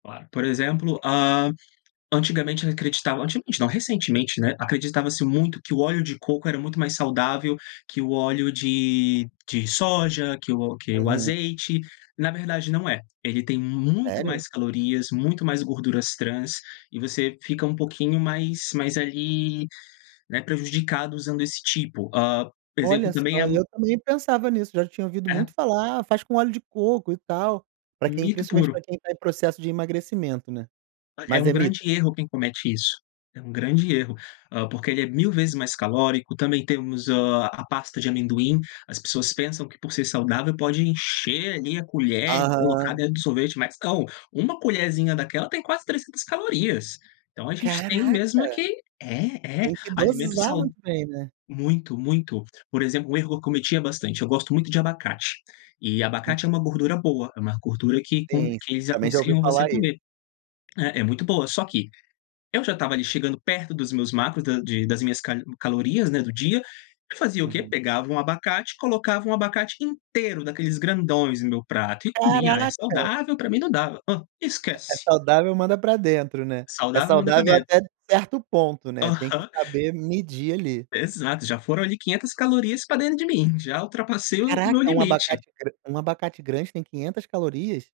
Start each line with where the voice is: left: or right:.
left: Claro, por exemplo, hã, antigamente acreditava antigamente não, recentemente, né, acreditava-se muito que o óleo de coco era muito mais saudável que o óleo de de soja, que o que o
right: Uhum.
left: azeite, na verdade não é, ele tem muito
right: Sério?
left: mais calorias, muito mais gorduras trans e você fica um pouquinho mais mais, ali, né, prejudicado usando esse tipo. Hã, por exemplo
right: Olha
left: também a
right: só, e
left: m
right: eu também pensava nisso, já tinha ouvido
left: É.
right: muito falar, "ah, faz com óleo de coco, e tal". Pra quem
left: Mito
right: principalmente
left: puro.
right: pra quem tá em processo de emagrecimento, né.
left: Olha, é
right: Mas
left: um
right: é mito?
left: grande erro quem comete isso, é um grande erro, hã, porque ele é 1000 vezes mais calórico, também temos, hã, a pasta de amendoim, as pessoas pensam que por ser saudável pode encher, ali, a colher e colocar
right: Aham.
left: dentro do sorvete, mas não, uma colherzinha daquela tem quase 300 calorias. Então a gente tem mesmo é
right: Caraca.
left: que é, é,
right: Tem que
left: alimento
right: dosar
left: sau
right: muito bem, né.
left: muito, muito. Por exemplo, o erro que eu cometia bastante, eu gosto muito de abacate, e
right: Hum.
left: abacate é uma gordura boa, é uma gordura que com
right: Sim,
left: que
right: sim,
left: eles
right: também já ouvi
left: aconselham você
right: falar isso.
left: comer, é é muito boa. Só que, eu já estava, ali, chegando perto dos meus macros da de das minhas cali calorias, né, do dia, eu fazia o quê?
right: Uhum.
left: Pegava um abacate, colocava um abacate inteiro daqueles grandões no meu prato e comia, "ah, é
right: Caraca.
left: saudável, pra mim não dava", hã,
right: É é
left: esquece.
right: saudável, manda pra dentro, né. É
left: Saudável, manda pra
right: saudável
left: dentro.
right: até de certo ponto, né, tem que
left: Aham.
right: saber medir, ali.
left: Exato, já foram, ali, 500 calorias pra dentro de mim, já ultrapassei o o meu
right: Caraca, um
left: limite.
right: abacate gra um abacate grande tem 500 calorias?